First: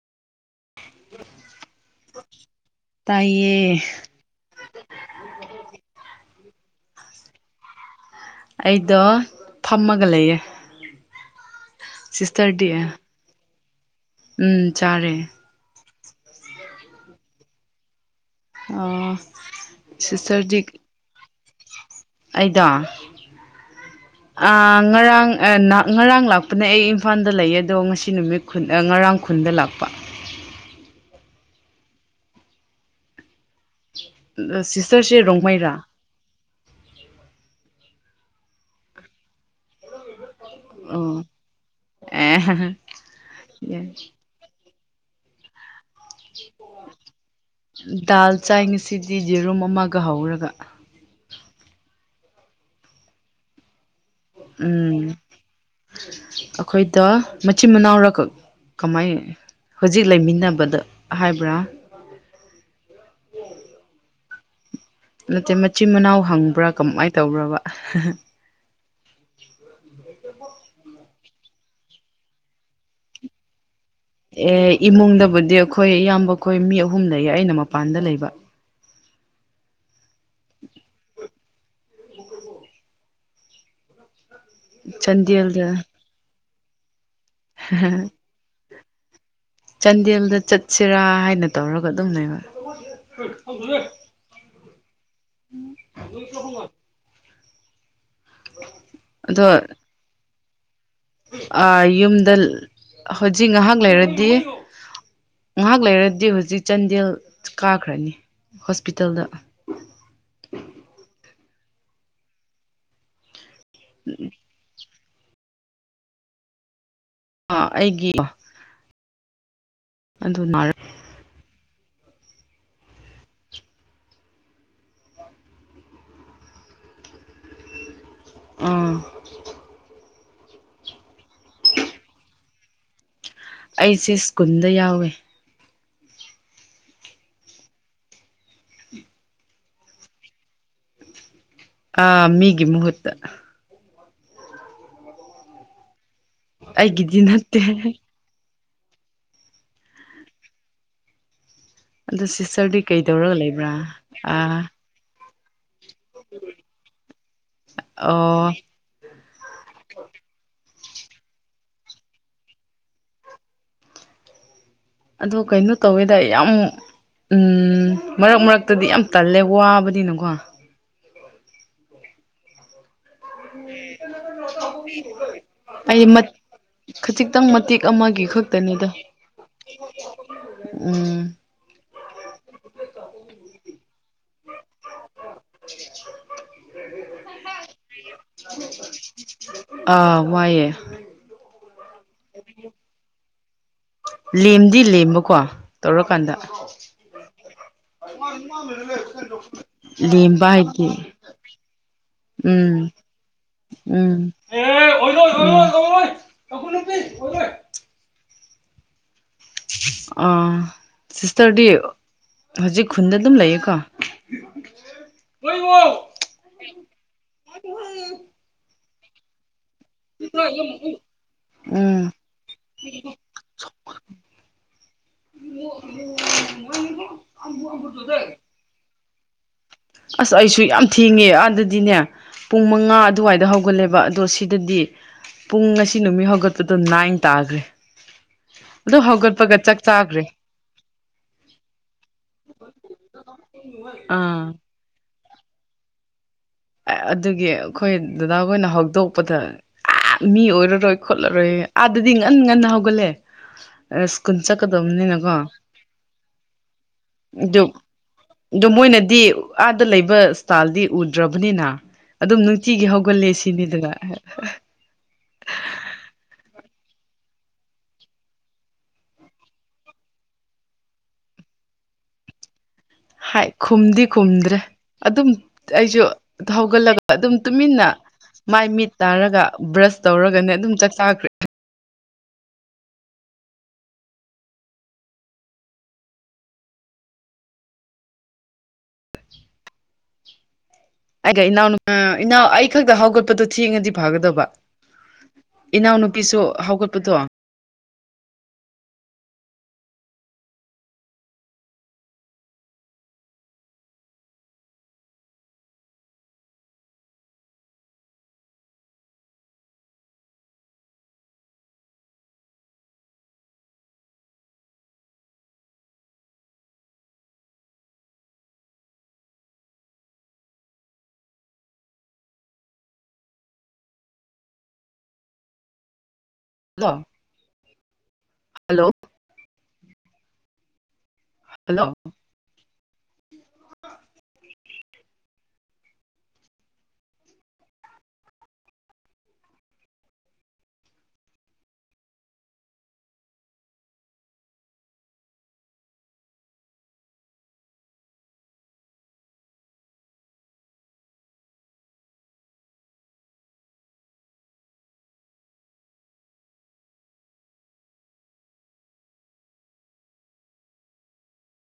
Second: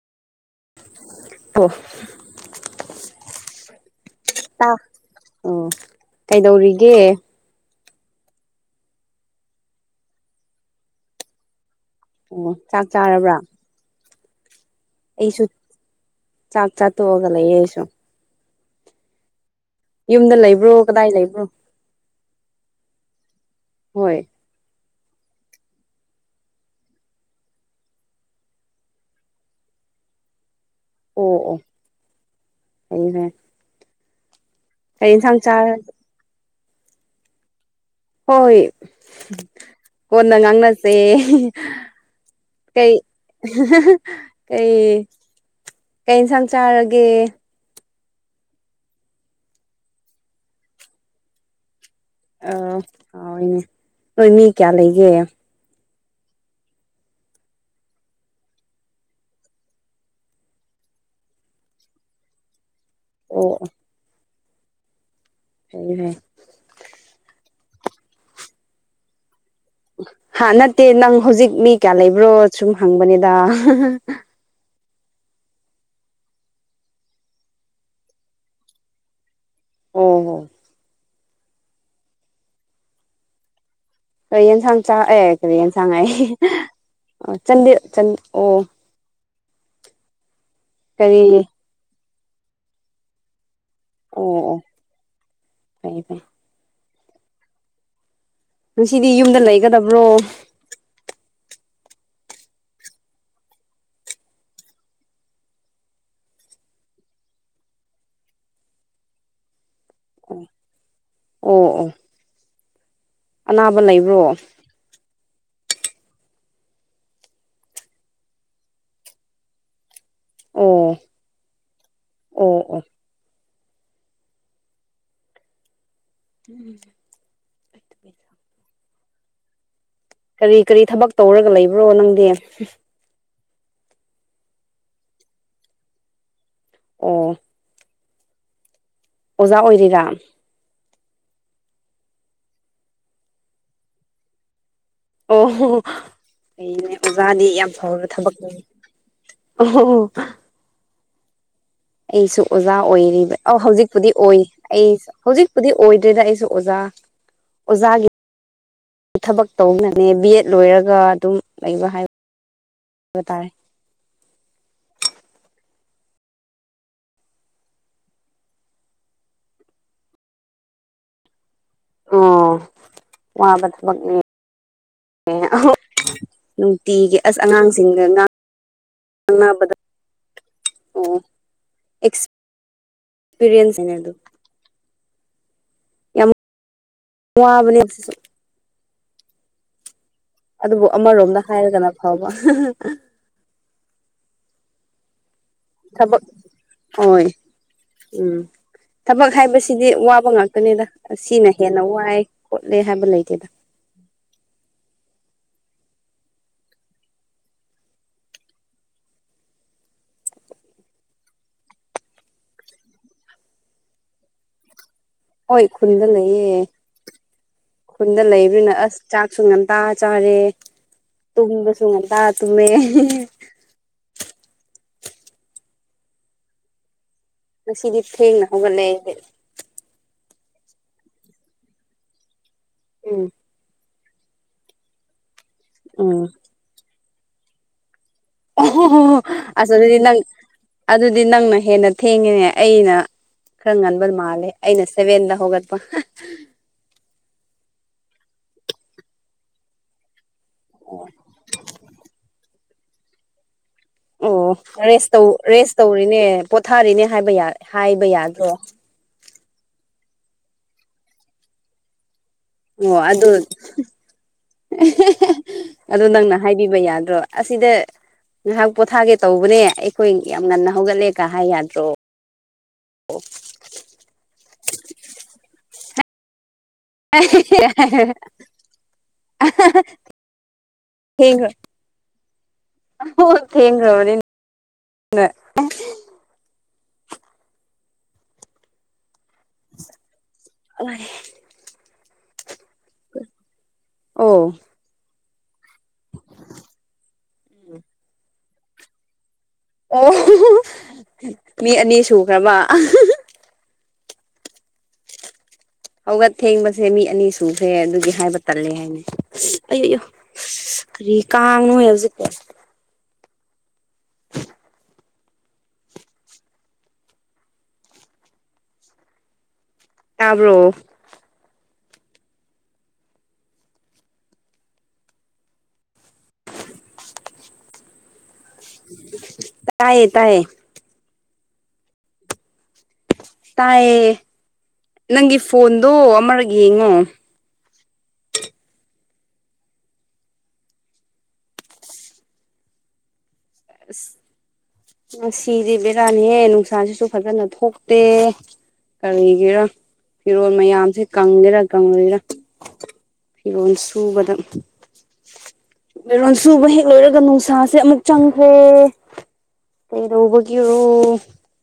ꯎꯝ ꯇꯥꯏꯌꯦ ꯇꯥ ꯑꯝ ꯀꯩꯗꯧꯔꯤꯒꯦ ꯑꯩꯗꯣ ꯐꯝꯃꯒ ꯂꯩꯌꯦ ꯑꯣ ꯁꯤꯁꯇꯔꯗꯤ ꯆꯥꯛ ꯆꯥꯔꯕ꯭ꯔꯥ ꯎꯝ ꯆꯥꯔꯦ ꯑꯩꯁꯨ ꯆꯥꯛ ꯆꯥ ꯇꯣꯛ ꯑꯒ ꯂꯩꯌꯦ ꯑꯩꯁꯨ ꯑꯣ ꯌꯨꯝꯗ ꯁꯤꯁꯇꯔꯗꯤ ꯂꯩꯕ꯭ꯔꯣ ꯀꯗꯥꯏ ꯂꯩꯕ꯭ꯔꯣ ꯑꯩꯗꯣ ꯍꯣꯏ ꯑꯥ ꯉꯔꯥꯡ ꯉꯔꯥꯡ ꯂꯥꯛꯄꯅꯦ ꯑꯩ ꯏꯝꯐꯥꯜꯗ ꯂꯩ ꯑꯗꯣ ꯉꯁꯤ ꯅꯨꯃꯤꯠ ꯈꯨꯟ ꯉꯔꯥꯡ ꯈꯨꯟꯗ ꯂꯥꯛꯄ ꯑꯣ ꯑꯣ ꯐꯩꯅꯦ ꯁꯤꯁꯇꯔꯁꯦ ꯔꯣꯡꯃꯩꯔꯥ ꯍꯣꯏ ꯀꯣꯟꯅ ꯉꯥꯡꯅꯁꯦ ꯑꯣ ꯑꯦ ꯀꯩ ꯀꯩ ꯀꯩ ꯏꯟꯁꯥꯡ ꯆꯥꯔꯒꯦ ꯗꯥꯜ ꯆꯥꯏ ꯉꯁꯤꯗꯤ ꯌꯦꯔꯨꯝ ꯑꯃꯒ ꯍꯧꯔꯒ ꯑꯣ ꯍꯧꯌꯦꯅꯦ ꯅꯣꯏ ꯃꯤ ꯀꯌꯥ ꯂꯩꯒꯦ ꯑꯈꯣꯏꯗ ꯃꯆꯤꯟ ꯃꯅꯥꯎꯔ ꯀꯃꯥꯏ ꯍꯧꯖꯤꯛ ꯂꯩꯃꯤꯟꯅꯕꯗ ꯍꯥꯏꯕ꯭ꯔꯥ ꯑꯣꯑꯣ ꯅꯠꯇꯦ ꯃꯆꯤꯟ ꯃꯅꯥꯎ ꯍꯪꯕ꯭ꯔꯥ ꯀꯃꯥꯏꯅ ꯇꯧꯕ꯭ꯔꯕ ꯍꯥ ꯅꯠꯇꯦ ꯅꯪ ꯍꯧꯖꯤꯛ ꯃꯤ ꯀꯌꯥ ꯂꯩꯕ꯭ꯔꯣ ꯁꯨꯝ ꯍꯪꯕꯅꯦꯗ ꯑꯦ ꯏꯃꯨꯡꯗꯕꯨꯗꯤ ꯑꯩꯈꯣꯏ ꯏꯌꯥꯝꯕ ꯑꯩꯈꯣꯏ ꯃꯤ ꯑꯍꯨꯝ ꯂꯩꯌꯦ ꯑꯩꯅ ꯃꯄꯥꯟꯗ ꯂꯩꯕ ꯑꯣ ꯍꯣ ꯀꯔꯤ ꯌꯦꯟꯁꯥꯡ ꯆꯥꯔꯛꯑꯦ ꯀꯔꯤ ꯆꯥꯟꯗꯦꯜꯗ ꯌꯦꯟꯁꯥꯡ ꯍꯥꯏꯌꯦ ꯑꯣ ꯆꯟꯗꯦꯟ ꯆꯟꯗꯦꯟ ꯑꯣ ꯆꯥꯟꯗꯦꯜꯗ ꯆꯠꯁꯤꯔꯥ ꯀꯔꯤ ꯍꯥꯏꯅ ꯇꯧꯔꯒ ꯑꯗꯨꯝ ꯂꯩꯕ ꯑꯣ ꯑꯣ ꯐꯩ ꯐꯩ [unintelligible] ꯉꯁꯤꯗꯤ ꯌꯨꯝꯗ ꯑꯗꯣ ꯂꯩꯒꯗꯕ꯭ꯔꯣ ꯑꯥ ꯌꯨꯝꯗ ꯍꯧꯖꯤꯛ ꯉꯥꯏꯍꯥꯛ ꯂꯩꯔꯗꯤ ꯉꯥꯏꯍꯥꯛ ꯂꯩꯔꯗꯤ ꯍꯧꯖꯤꯛ ꯆꯥꯟꯗꯦꯜ ꯀꯥꯈ꯭ꯔꯅꯤ ꯍꯣꯁꯄꯤꯇꯥꯜꯗ ꯑꯣ ꯑꯣ ꯑꯣ ꯑꯅꯥꯕ ꯂꯩꯕ꯭ꯔꯣ ꯑꯥ ꯑꯩꯒꯤ ꯑꯗꯨ ꯅꯔꯦ ꯑꯣ ꯑꯣ ꯑꯣ ꯎꯝ ꯑꯥ ꯀꯔꯤ ꯀꯔꯤ ꯊꯕꯛ ꯇꯧꯔꯒ ꯂꯩꯕ꯭ꯔꯣ ꯅꯪꯗꯤ ꯑꯩꯁꯦ ꯁ꯭ꯀꯨꯜꯗ ꯌꯥꯎꯋꯦ ꯑꯣ ꯑꯣꯖꯥ ꯑꯣꯏꯔꯤꯔꯥ ꯑꯥ ꯃꯤꯒꯤ ꯃꯨꯍꯨꯠꯇ ꯑꯣꯍꯣ ꯑꯩꯅꯦ ꯑꯩꯒꯤꯗꯤ ꯑꯣꯖꯥꯗꯤ ꯅꯠꯇꯦ ꯌꯥꯝ ꯐꯅ ꯊꯕꯛ ꯅꯤꯅꯦ ꯑꯣꯑꯣ ꯑꯗꯨ ꯑꯩꯁꯨ ꯑꯣꯖꯥ ꯁꯤꯁꯇꯔꯗꯤ ꯀꯩꯗꯧꯔꯒ ꯑꯣꯏꯔꯤꯕ ꯑꯧ ꯂꯩꯕ꯭ꯔꯥ ꯍꯧꯖꯤꯛꯄꯨꯗꯤ ꯑꯣꯏ ꯑꯥ ꯑꯩ ꯍꯧꯖꯤꯛꯄꯨꯗꯤ ꯑꯣꯏꯗ꯭ꯔꯦꯗ ꯑꯩꯁꯨ ꯑꯣꯖꯥ ꯑꯣꯖꯥꯒꯤ ꯑꯣ ꯊꯕꯛ ꯇꯧꯅꯅꯦ ꯕꯤ ꯑꯦꯗ ꯂꯣꯏꯔꯒ ꯒ ꯑꯗꯨꯝ ꯂꯩꯕ ꯍꯥꯏꯕ ꯍꯥꯏꯕ ꯇꯥꯔꯦ ꯑꯗꯣ ꯀꯩꯅꯣ ꯇꯧꯋꯦꯗ ꯌꯥꯝ ꯎꯝ ꯃꯔꯛ ꯃꯔꯛꯇꯗꯤ ꯌꯥꯝ ꯇꯜꯂꯦ ꯋꯥꯕꯅꯤꯅꯀꯣ ꯑꯣ ꯋꯥꯕ ꯊꯕꯛꯅꯦ ꯑꯩ ꯃꯠ ꯅꯨꯡꯇꯤꯒꯤ ꯈꯖꯤꯛꯇꯪ ꯃꯇꯦꯛ ꯑꯃꯒꯤ ꯈꯛꯇꯅꯤꯗ ꯈꯪꯅꯕꯗ ꯎꯝ ꯑꯦꯛꯄꯤꯔꯤꯟꯁꯅꯦ ꯑꯗꯨ ꯌꯥꯝ ꯋꯥꯕꯅꯦ ꯁꯤꯁꯨ ꯑꯥ ꯋꯥꯏꯌꯦ ꯑꯗꯨꯕꯨ ꯑꯃꯔꯣꯝꯗ ꯍꯥꯏꯔꯒꯅ ꯐꯥꯕ ꯂꯦꯝꯗꯤ ꯂꯦꯝꯕꯀꯣ ꯊꯕꯛ ꯇꯧꯔꯀꯥꯟꯗ ꯑꯣꯏ ꯎꯝ ꯊꯕꯛ ꯍꯥꯏꯕꯁꯤꯗꯤ ꯋꯥꯕ ꯂꯦꯝꯕ ꯉꯥꯛꯇꯅꯤꯗ ꯍꯥꯏꯗꯤ ꯁꯤꯅ ꯍꯦꯟꯅ ꯋꯥꯏ ꯈꯣꯠꯂꯦ ꯎꯝ ꯍꯥꯏꯕ ꯂꯩꯇꯦꯗ ꯎꯝ ꯑꯦ ꯑꯣꯢꯔꯣꯢ ꯑꯣꯢꯔꯣꯢ ꯇꯪꯈꯨꯜ ꯅꯨꯄꯤ ꯑꯣꯢꯔꯣꯢ ꯑꯥ ꯁꯤꯁꯇꯔꯗꯤ ꯍꯧꯖꯤꯛ ꯈꯨꯟꯗ ꯑꯗꯨꯝ ꯂꯩꯌꯦꯀꯣ ꯍꯣꯏ ꯈꯨꯟꯗ ꯂꯩꯌꯦ ꯈꯨꯟꯗ ꯂꯩꯕꯅꯤꯅ ꯑꯁ ꯆꯥꯛꯁꯨ ꯉꯟ ꯇ ꯆꯥꯔꯦ ꯇꯨꯝꯕꯁꯨ ꯎꯝ ꯉꯇꯥ ꯇꯨꯝꯃꯦ [inaudible] [unintelligible] ꯉꯁꯤꯗꯤ ꯊꯦꯡꯅ ꯍꯧꯒꯠꯂꯦ ꯑꯁ ꯑꯩꯁꯨ ꯌꯥꯝ ꯊꯦꯡꯉꯦ ꯑꯥꯗꯗꯤꯅꯦ ꯄꯨꯡ ꯃꯉꯥ ꯎꯝ ꯑꯗꯨꯋꯥꯏꯗ ꯍꯧꯒꯠꯂꯦꯕ ꯑꯗꯣ ꯁꯤꯗꯗꯤ ꯄꯨꯡ ꯉꯁꯤ ꯎꯝ ꯅꯨꯃꯤꯠ ꯍꯧꯒꯠꯄꯗꯣ ꯅꯥꯏꯟ ꯇꯥꯗ꯭ꯔꯤ ꯑꯣ ꯍꯣ ꯍꯣ ꯍꯣ ꯑꯗꯨ ꯑꯁ ꯑꯗꯨꯗꯤ ꯅꯪ ꯑꯗꯨꯗꯤ ꯅꯪꯅ ꯍꯦꯟꯅ ꯊꯦꯡꯉꯤꯅꯦ ꯑꯩꯅ ꯈꯔ ꯉꯟꯕ ꯃꯥꯜꯂꯦ ꯑꯥ ꯑꯩꯅ ꯁꯦꯕꯦꯟꯗ ꯍꯧꯒꯠꯄ ꯑꯗꯨꯒꯤ ꯑꯩꯈꯣꯏ ꯗꯗꯥ ꯍꯣꯏꯅ ꯍꯧꯗꯣꯛꯄꯗ ꯑꯛ ꯃꯤ ꯑꯣꯏꯔꯔꯣꯏ ꯈꯣꯠꯂꯔꯣꯏ ꯑꯥꯗꯗꯤ ꯉꯟ ꯉꯟꯅ ꯍꯧꯒꯠꯂꯦ ꯁ꯭ꯀꯨꯜ ꯑꯣ ꯔꯦꯁ ꯇꯧ ꯆꯠꯀꯗꯕꯅꯤꯅꯀꯣ ꯔꯦꯁ ꯇꯧꯔꯤꯅꯦ ꯄꯣꯊꯥꯔꯤꯅꯦ ꯍꯥꯏꯕ ꯍꯥꯏꯕ ꯌꯥꯗ꯭ꯔꯣ ꯃꯣꯢꯅꯗꯤ ꯑꯥꯗ ꯂꯩꯕ ꯏꯁꯇꯥꯏꯜꯗꯤ ꯎꯗ꯭ꯔꯕꯅꯤꯅ ꯑꯗꯨꯝ ꯅꯨꯡꯇꯤꯒꯤ ꯑꯣ ꯍꯧꯒꯠꯂꯦ ꯑꯗꯨ ꯁꯤꯅꯤꯗꯅ ꯑꯗꯨ ꯅꯪꯅ ꯍꯥꯏꯕꯤꯕ ꯌꯥꯗ꯭ꯔꯣ ꯑꯁꯤꯗ ꯉꯥꯏꯍꯥꯛ ꯄꯣꯊꯥꯒꯦ ꯇꯧꯕꯅꯦ ꯑꯩꯈꯣꯏ ꯌꯥꯝ ꯉꯟꯅ ꯍꯧꯒꯠꯂꯦ ꯀꯥꯢ ꯍꯥꯏ ꯌꯥꯗ꯭ꯔꯣ ꯍꯥꯏ ꯈꯨꯝꯗꯤ ꯈꯨꯝꯗ꯭ꯔꯦ ꯑꯗꯨꯝ ꯑꯩꯁꯨ ꯍꯧꯒꯠꯂꯒ ꯑꯗꯨꯝ ꯇꯨꯃꯤꯟꯅ ꯃꯥꯏ ꯃꯤꯠ ꯇꯥꯔꯒ ꯕ꯭ꯔꯁ ꯇꯧꯔꯒꯅꯦ ꯑꯗꯨꯝ ꯆꯥꯛꯆꯥꯈ꯭ꯔꯦ ꯍꯣ ꯊꯦꯡꯈ꯭ꯔꯕꯅꯤꯅ [inaudible] ꯑꯩꯒ ꯏꯅꯥꯎ ꯏꯅꯥꯎ ꯑꯩ ꯈꯛꯇ ꯍꯧꯒꯠꯄꯗꯣ ꯊꯦꯡꯉꯗꯤ ꯐꯥꯒꯗꯕ ꯑꯣ ꯏꯅꯥꯎꯅꯨꯄꯤꯁꯨ ꯍꯧꯒꯠꯄꯗꯣ [unintelligible] ꯑꯣ ꯃꯤ ꯑꯅꯤ ꯁꯨꯈ꯭ꯔꯕ ꯍꯧꯒꯠ ꯊꯦꯡꯕꯁꯦ ꯃꯤ ꯑꯅꯤ ꯁꯨꯈ꯭ꯔꯦ ꯑꯗꯨꯒꯤ ꯍꯥꯏꯕ ꯇꯜꯂꯦ ꯍꯥꯏꯅꯤ ꯀꯔꯤ ꯀꯥꯡꯅꯣ ꯍꯧꯖꯤꯛ ꯇꯥꯕ꯭ꯔꯣ ꯍꯜꯂꯣ ꯇꯥꯏꯌꯦ ꯇꯥꯏꯌꯦ ꯍꯜꯂꯣ ꯇꯥꯏꯌꯦ ꯅꯪꯒꯤ ꯐꯣꯟꯗꯣ ꯑꯃꯔꯛ ꯌꯦꯡꯉꯣ ꯑꯁ ꯉꯁꯤꯗꯤ ꯕꯦꯔꯥꯅꯤꯍꯦ ꯅꯨꯡꯁꯥꯁꯤꯁꯨ ꯐꯖꯅ ꯊꯣꯛꯇꯦ ꯀꯔꯤꯒꯤꯔꯥ ꯐꯤꯔꯣꯜ ꯃꯌꯥꯝꯁꯦ ꯀꯪꯒꯦꯔꯥ ꯀꯪꯑꯣꯏꯔꯥ ꯐꯤꯔꯣꯜ ꯁꯨꯕꯗ ꯃꯔꯣꯟ ꯁꯨꯕ ꯍꯦꯛ ꯂꯣꯏꯔꯒ ꯅꯨꯡꯁꯥꯁꯦ ꯑꯃꯨꯛ ꯆꯪꯈ꯭ꯔꯦ ꯀꯩꯗꯧꯕꯒꯤ ꯔꯣ